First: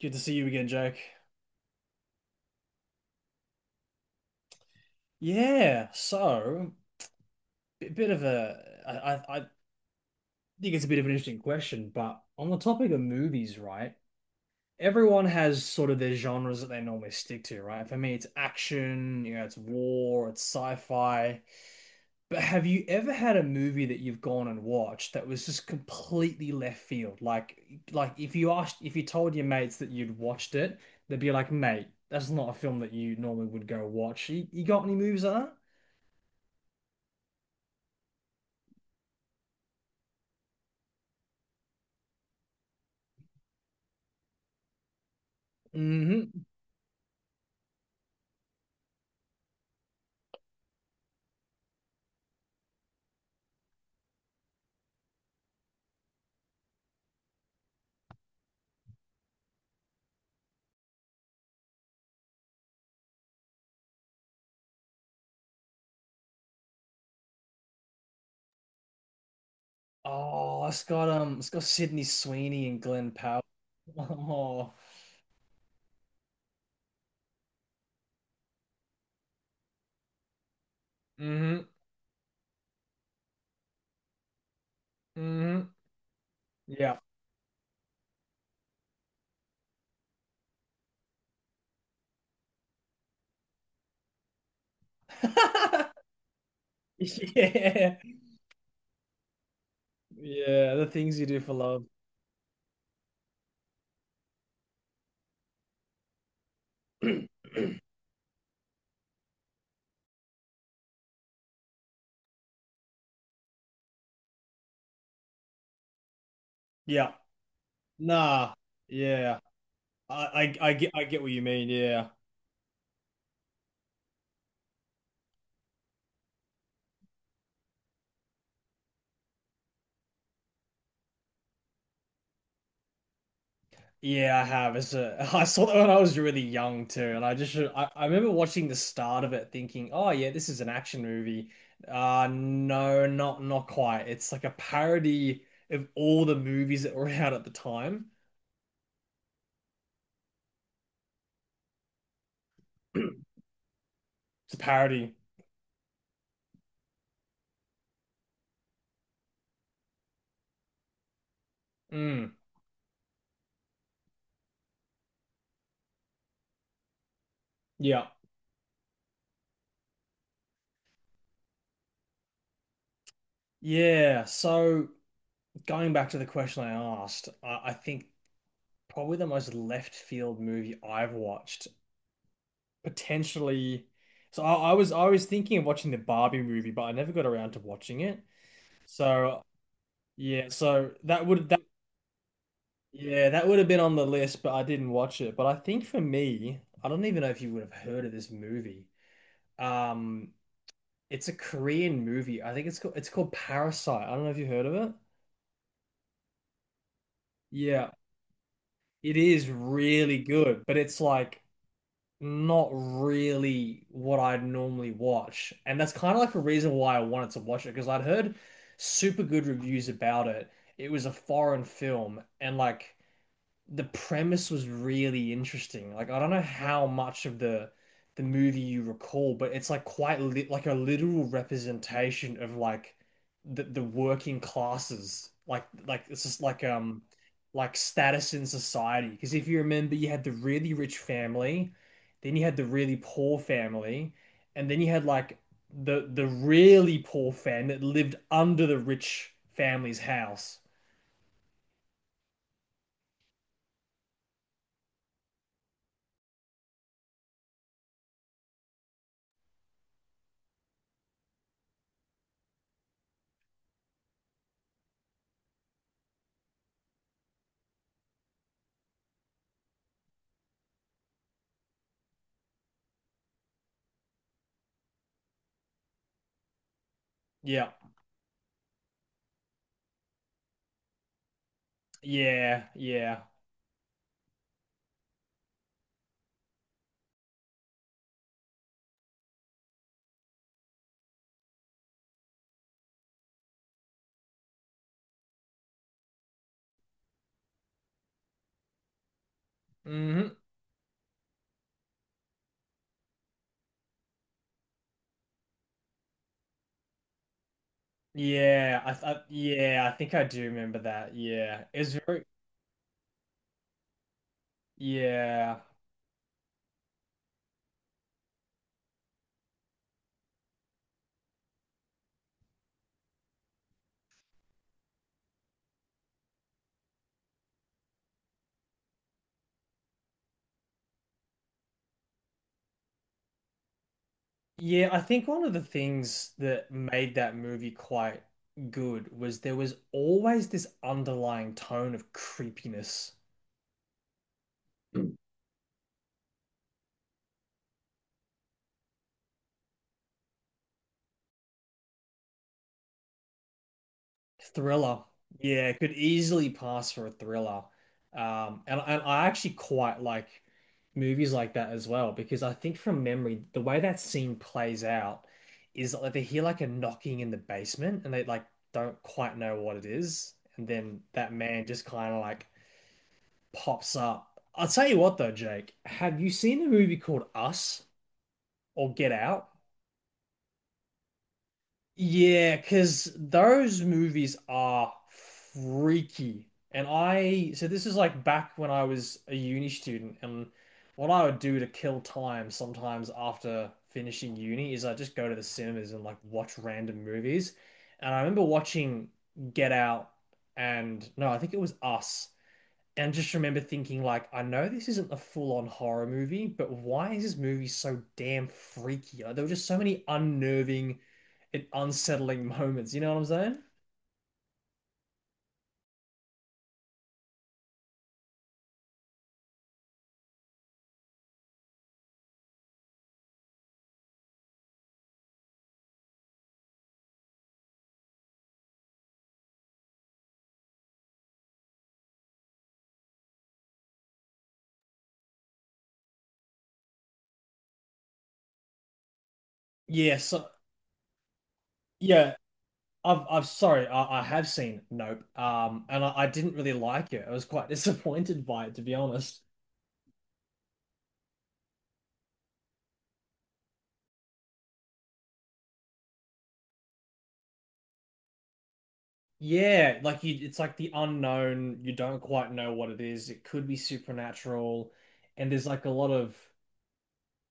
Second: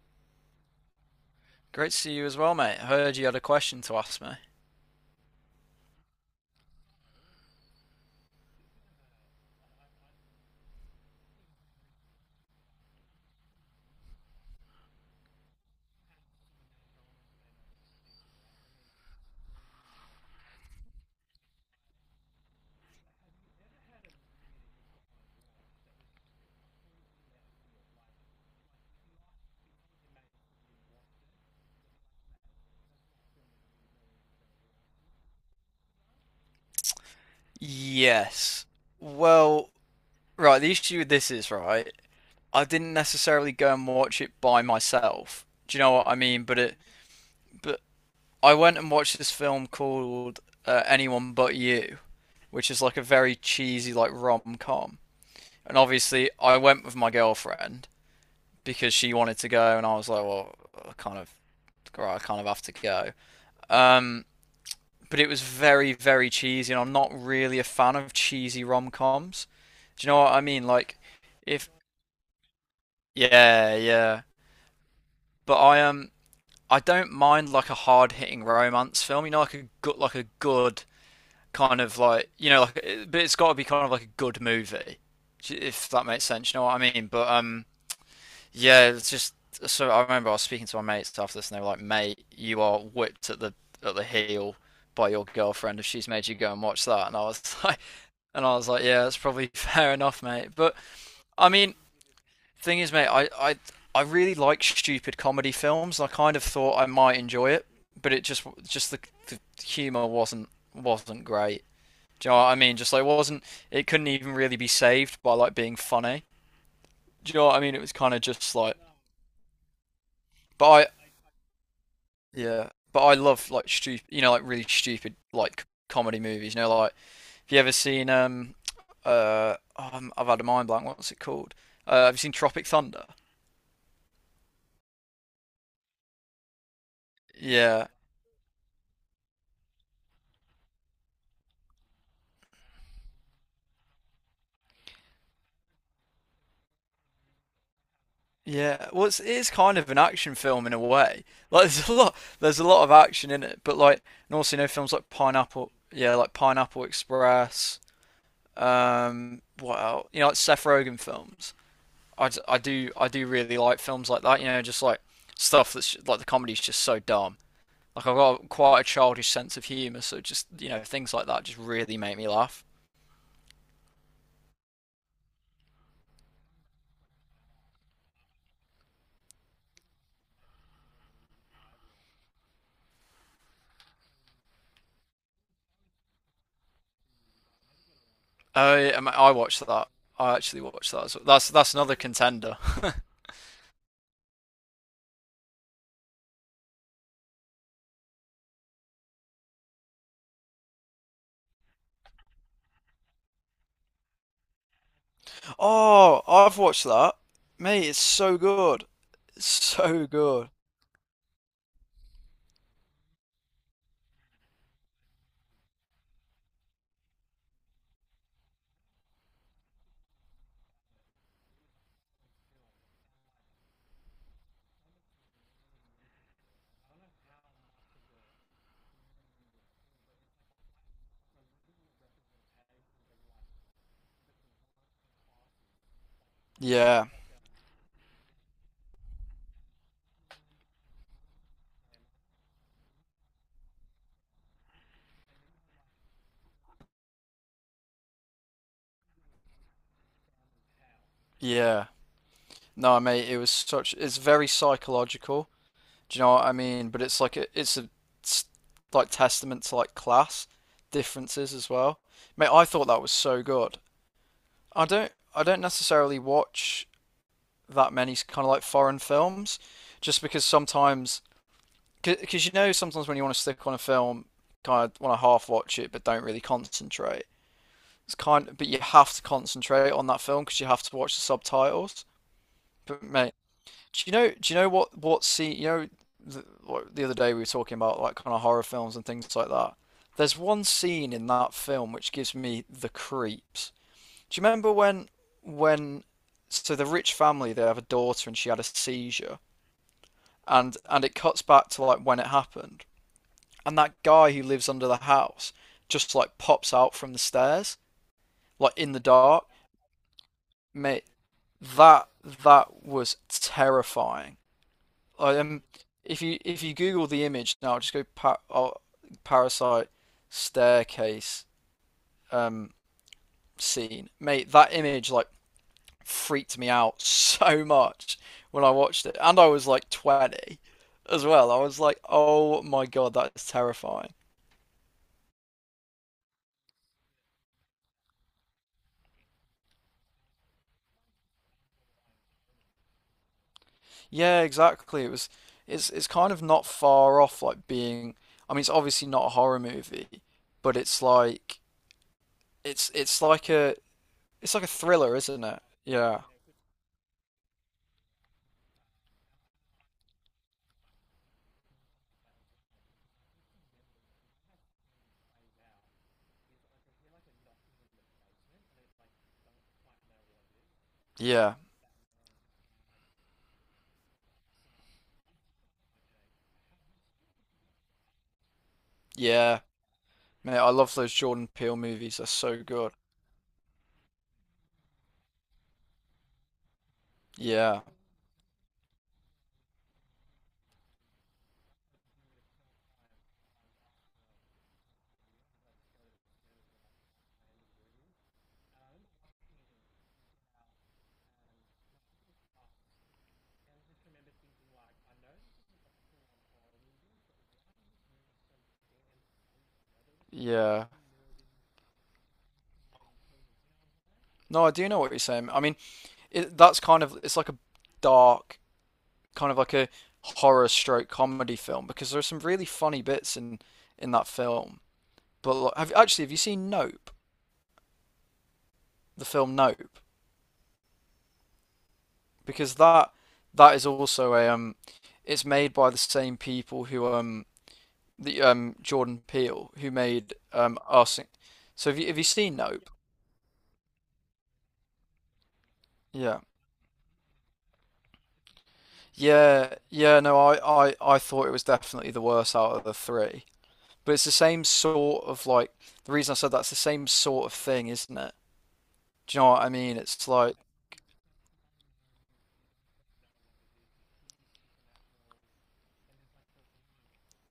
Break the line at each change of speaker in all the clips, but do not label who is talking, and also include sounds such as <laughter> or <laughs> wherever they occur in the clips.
Good to see you again, Jake.
Great to see you as well, mate. I heard you had a question to ask me.
Yeah, so a bit of a, I think it's a bit of an interesting question, but on the topic of movies, right? Everyone has sort of their genres that they normally stick to, right? For me, it's action, you know, it's war, it's sci-fi. But have you ever had a movie that you've gone and watched that was just completely left field? Like if you asked, if you told your mates that you'd watched it, they'd be like, "Mate, that's not a film that you normally would go watch." You got any movies like that?
Yes. Well, right, the issue with this is, right, I didn't necessarily go and watch it by myself. Do you know what I
Hmm.
mean? But I went and watched this film called Anyone But You, which is like a very cheesy like rom-com. And obviously, I went with my girlfriend because she wanted to go, and I was like, well, I kind of have to go. Um, but it was very, very cheesy, and I'm not really a fan of cheesy rom coms. Do you know what I
Oh,
mean? Like,
it's got
if
Sydney Sweeney and Glenn Powell.
yeah,
<laughs>
yeah,
Oh,
but I don't mind like a hard hitting romance film. You know, like a good
mm-hmm,
kind of like like but it's got to be kind of like a good movie,
mm-hmm.
if that makes sense. You know what I
Yeah.
mean? But yeah, it's just so I remember I was speaking to my mates after this, and they were like, "Mate, you are whipped at the heel by your girlfriend if
<laughs>
she's made you go and watch that." And I was <laughs> like,
Yeah.
and I was like, yeah, that's probably <laughs> fair enough, mate.
Yeah,
But
the things you do
I
for
mean,
love.
thing is, mate, I really like stupid comedy films. I kind of thought I might enjoy it, but it just the humor wasn't great. Do you know what I mean? Just like wasn't, it couldn't even really be saved by like being funny.
Yeah.
Do you know what I mean? It was kind of
Nah.
just like,
Yeah. I, I I get
but
I
I
get what you mean. Yeah.
yeah, but I love like stupid, you know, like really stupid like comedy movies. You know, like have you ever seen oh, I have had a mind blank. What's it called? Have you seen Tropic Thunder?
Yeah, I have. <laughs> I saw that when I was really young too, and I just
Yeah,
I, I remember watching the start of it thinking, "Oh yeah, this is an action movie." No, not quite. It's like a parody of all the movies that were <laughs> out at the time.
yeah. Well, it's kind of an action film in a way. <laughs> Like there's a lot of action
<clears throat>
in it, but like, and
It's
also
a
you know films like
parody.
Pineapple, yeah, like Pineapple Express. What else? You know, like Seth Rogen films. I,
Mm,
d- I do I do really like films like that. You know, just like stuff that's like the comedy's just so dumb. Like
yeah.
I've got quite a childish sense of humor, so just you know things like that just really make me laugh.
Yeah. So going back to the question I asked, I think probably the most left field movie I've watched, potentially. So I was thinking of watching the Barbie movie, but I never got around to watching it.
Oh, yeah, I mean, I
So
watched that. I
yeah,
actually watched
so
that as well.
that would
That's
that
that's another contender. <laughs>
yeah, that would have been on the list, but I didn't watch it. But I think for me, I don't even know if you would have heard of this movie. Um, it's a Korean movie. I think it's called Parasite. I don't know if you heard of it.
Oh, I've watched that. Mate,
Yeah,
it's so good.
it
It's
is
so
really
good.
good, but it's like not really what I'd normally watch. And that's kind of like a reason why I wanted to watch it because I'd heard super good reviews about it. It was a foreign film, and like the premise was really interesting. Like I don't know how much of the movie you recall, but it's like quite li like a literal representation of like the working classes. Like it's just
Yeah,
like status in society. Because if you remember, you had the really rich family, then you had the really poor family, and then you had like the really poor family that lived under the rich family's house.
yeah. No, mate, it was such it's very psychological. Do you know what I mean? But it's like a it's like testament to like class differences as well. Mate, I thought that was so good. I don't necessarily watch that many kind of like foreign films just because sometimes when you want to stick on a film, kind of want to half watch it but don't really concentrate.
Yeah,
It's kind of, but you have to concentrate on that film because you have to watch the subtitles. But
yeah.
mate, do you know? Do you know what scene? You know, the other day we were talking about like kind of horror films and things like that. There's one scene in that film which gives me the creeps. Do you remember when, when so the rich family, they have a daughter and she had a seizure,
Mhm.
and it cuts back to like when it happened, and that guy who lives under the house just like pops out from the stairs like in the dark,
Yeah, I think I do remember
mate.
that. Yeah, it was
that
very
that was terrifying. Like,
yeah,
if you Google the image now, just go oh, parasite staircase um, scene, mate. That image like freaked me out <laughs> so much when I watched it, and I was like 20 as well. I was like, oh my god, that is terrifying.
yeah. I think one of the things that made that movie quite good was there was always this underlying tone of creepiness.
Yeah, exactly. It was. It's kind of not far off like being, I mean, it's obviously not a horror movie, but it's like a It's like a
Thriller.
thriller, isn't it?
Yeah, it could
Yeah.
easily pass for a thriller. And I actually quite like movies like that as well because I think from memory, the way that scene plays out is that, like they hear like a knocking in the basement and they like don't quite know what it is. And then that
Yeah.
man just kind of like pops up. I'll tell you what though, Jake, have you seen the movie called Us or Get Out?
Yeah. Man, I love those Jordan Peele movies. They're
Yeah,
so good.
because those movies are freaky. So
Yeah.
this is like back when I was a uni student, and what I would do to kill time sometimes after finishing uni is I just go to the cinemas and like watch random movies. And I remember watching Get Out and no, I think it was Us. And just remember thinking, like, I know this isn't a full-on horror movie, but why is this movie so damn freaky? Like, there were just so many
Yeah.
unnerving and unsettling <laughs> moments. You know what I'm saying?
No, I do know what you're saying. I mean, that's kind of, it's like a dark, kind of like a horror stroke comedy film, because there are some really funny bits in that film. But like, have actually, have you seen Nope? The film Nope? Because that is also a it's made by the same people who the Jordan Peele, who
Yeah.
made
So
Arsene. So have you
yeah,
seen Nope?
I have seen Nope. I
Yeah.
didn't really like it. I was quite <laughs> disappointed by it, to be honest.
Yeah, yeah, no, I thought it was definitely the worst out of the three. But it's the same sort of like, the reason I said that's the same sort of thing, isn't it? Do you know what I mean?
Yeah, like
It's
you,
like,
it's like the unknown. You don't quite know what it is. It could be supernatural, and there's like a lot of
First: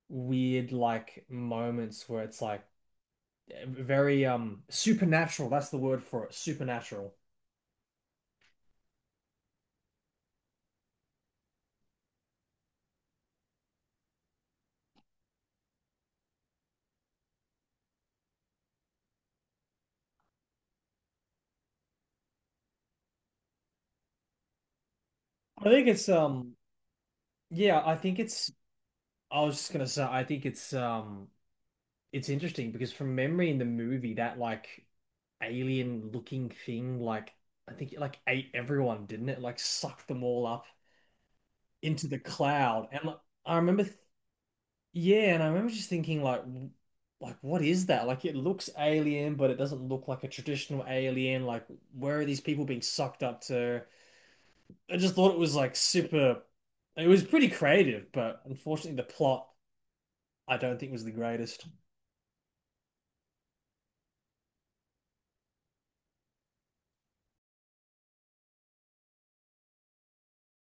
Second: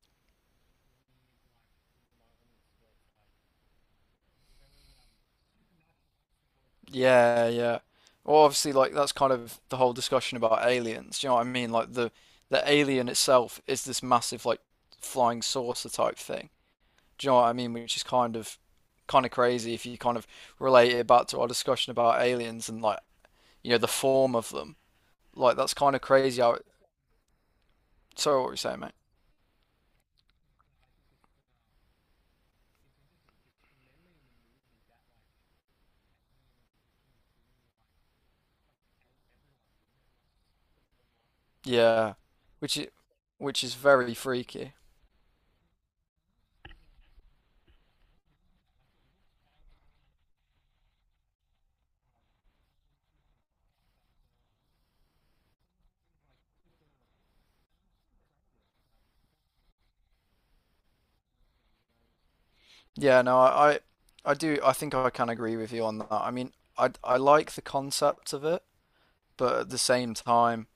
weird like moments where it's like very supernatural. That's the word for it. Supernatural.
yeah, yeah. Well, obviously like that's kind of the whole discussion about aliens. Do you know what I mean? Like the alien itself is this massive like flying saucer type thing. Do you know what I mean? Which is kind of crazy if you kind of relate it back to our discussion about aliens and like you know the form of them. Like
I
that's
think
kind of
it's
crazy. How
um
it,
yeah, I think
sorry, what
it's
were you saying, mate?
I was just gonna say I think it's interesting because from memory in the movie that like alien looking thing like I think it like ate everyone, didn't it? Like sucked them all up into
Yeah,
the
which
cloud.
is
And like, I
which is
remember th
very freaky.
yeah, and I remember just thinking like like what is that? Like it looks alien, but it doesn't look like a traditional alien. Like where are these people being sucked up to? I just thought it was like super. It was pretty creative, but unfortunately, the plot I don't think was the greatest.
Yeah, no, I do. I think I can agree with you on that. I mean, I like the concept of it, but at the same time,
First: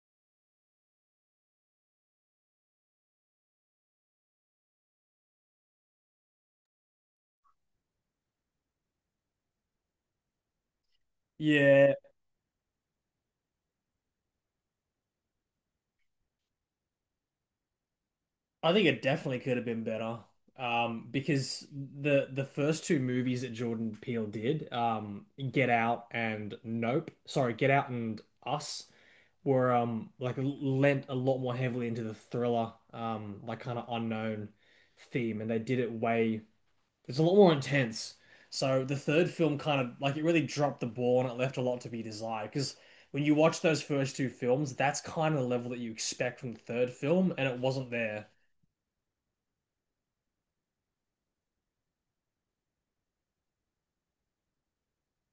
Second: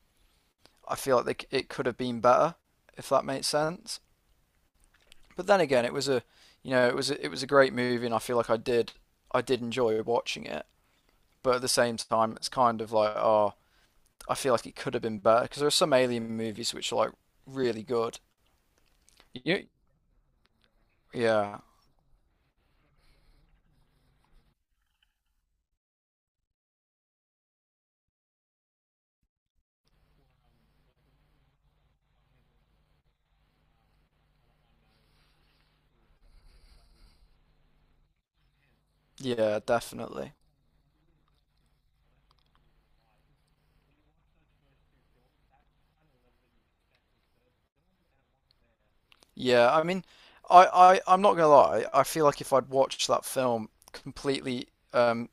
I feel like it could have been better, if that makes sense. But then again, it was a you know it was a great movie, and I feel like I did enjoy watching it. But at the
Yeah,
same time, it's kind of like, oh, I feel like it could have been better because there are some Alien movies which are like really good.
I think it definitely could
You,
have been better.
Yeah,
Because the first two movies that Jordan Peele did, Get Out and Nope, sorry, Get Out and Us, were like lent a lot more heavily into the thriller, like kind of unknown theme, and they did it way it's a lot more intense. So the third film
yeah,
kind of like it
definitely.
really dropped the ball and it left a lot to be desired. Because when you watch those first two films, that's kind of the level that you expect from the third film, and it wasn't there.
Yeah, I mean, I'm not gonna lie. I feel like if I'd watched that film completely, um,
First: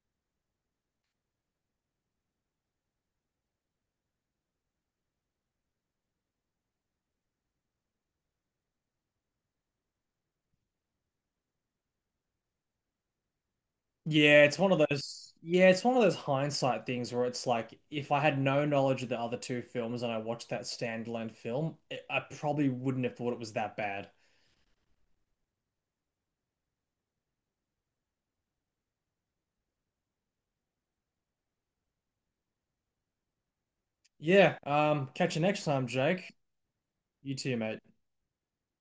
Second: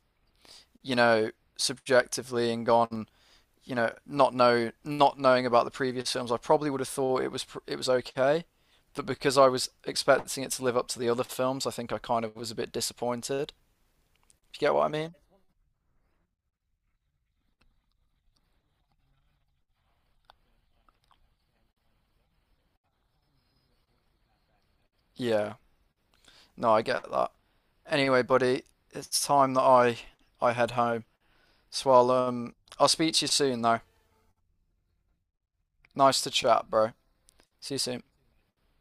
you know, subjectively and gone, not knowing about the previous films, I probably would have thought it was it was okay. But because I was expecting it to live up to the other films, I think I kind of was a bit disappointed. Do you get what I mean?
Yeah, it's one of those hindsight things where it's like if I had no knowledge of the other two films and I watched that standalone film, I probably wouldn't have thought it was that bad.
Yeah. No, I get that. Anyway, buddy, it's time that I head home. So I'll speak to you soon though.
Yeah, catch you next time,
Nice to
Jake.
chat, bro.
You too,
See you
mate.
soon.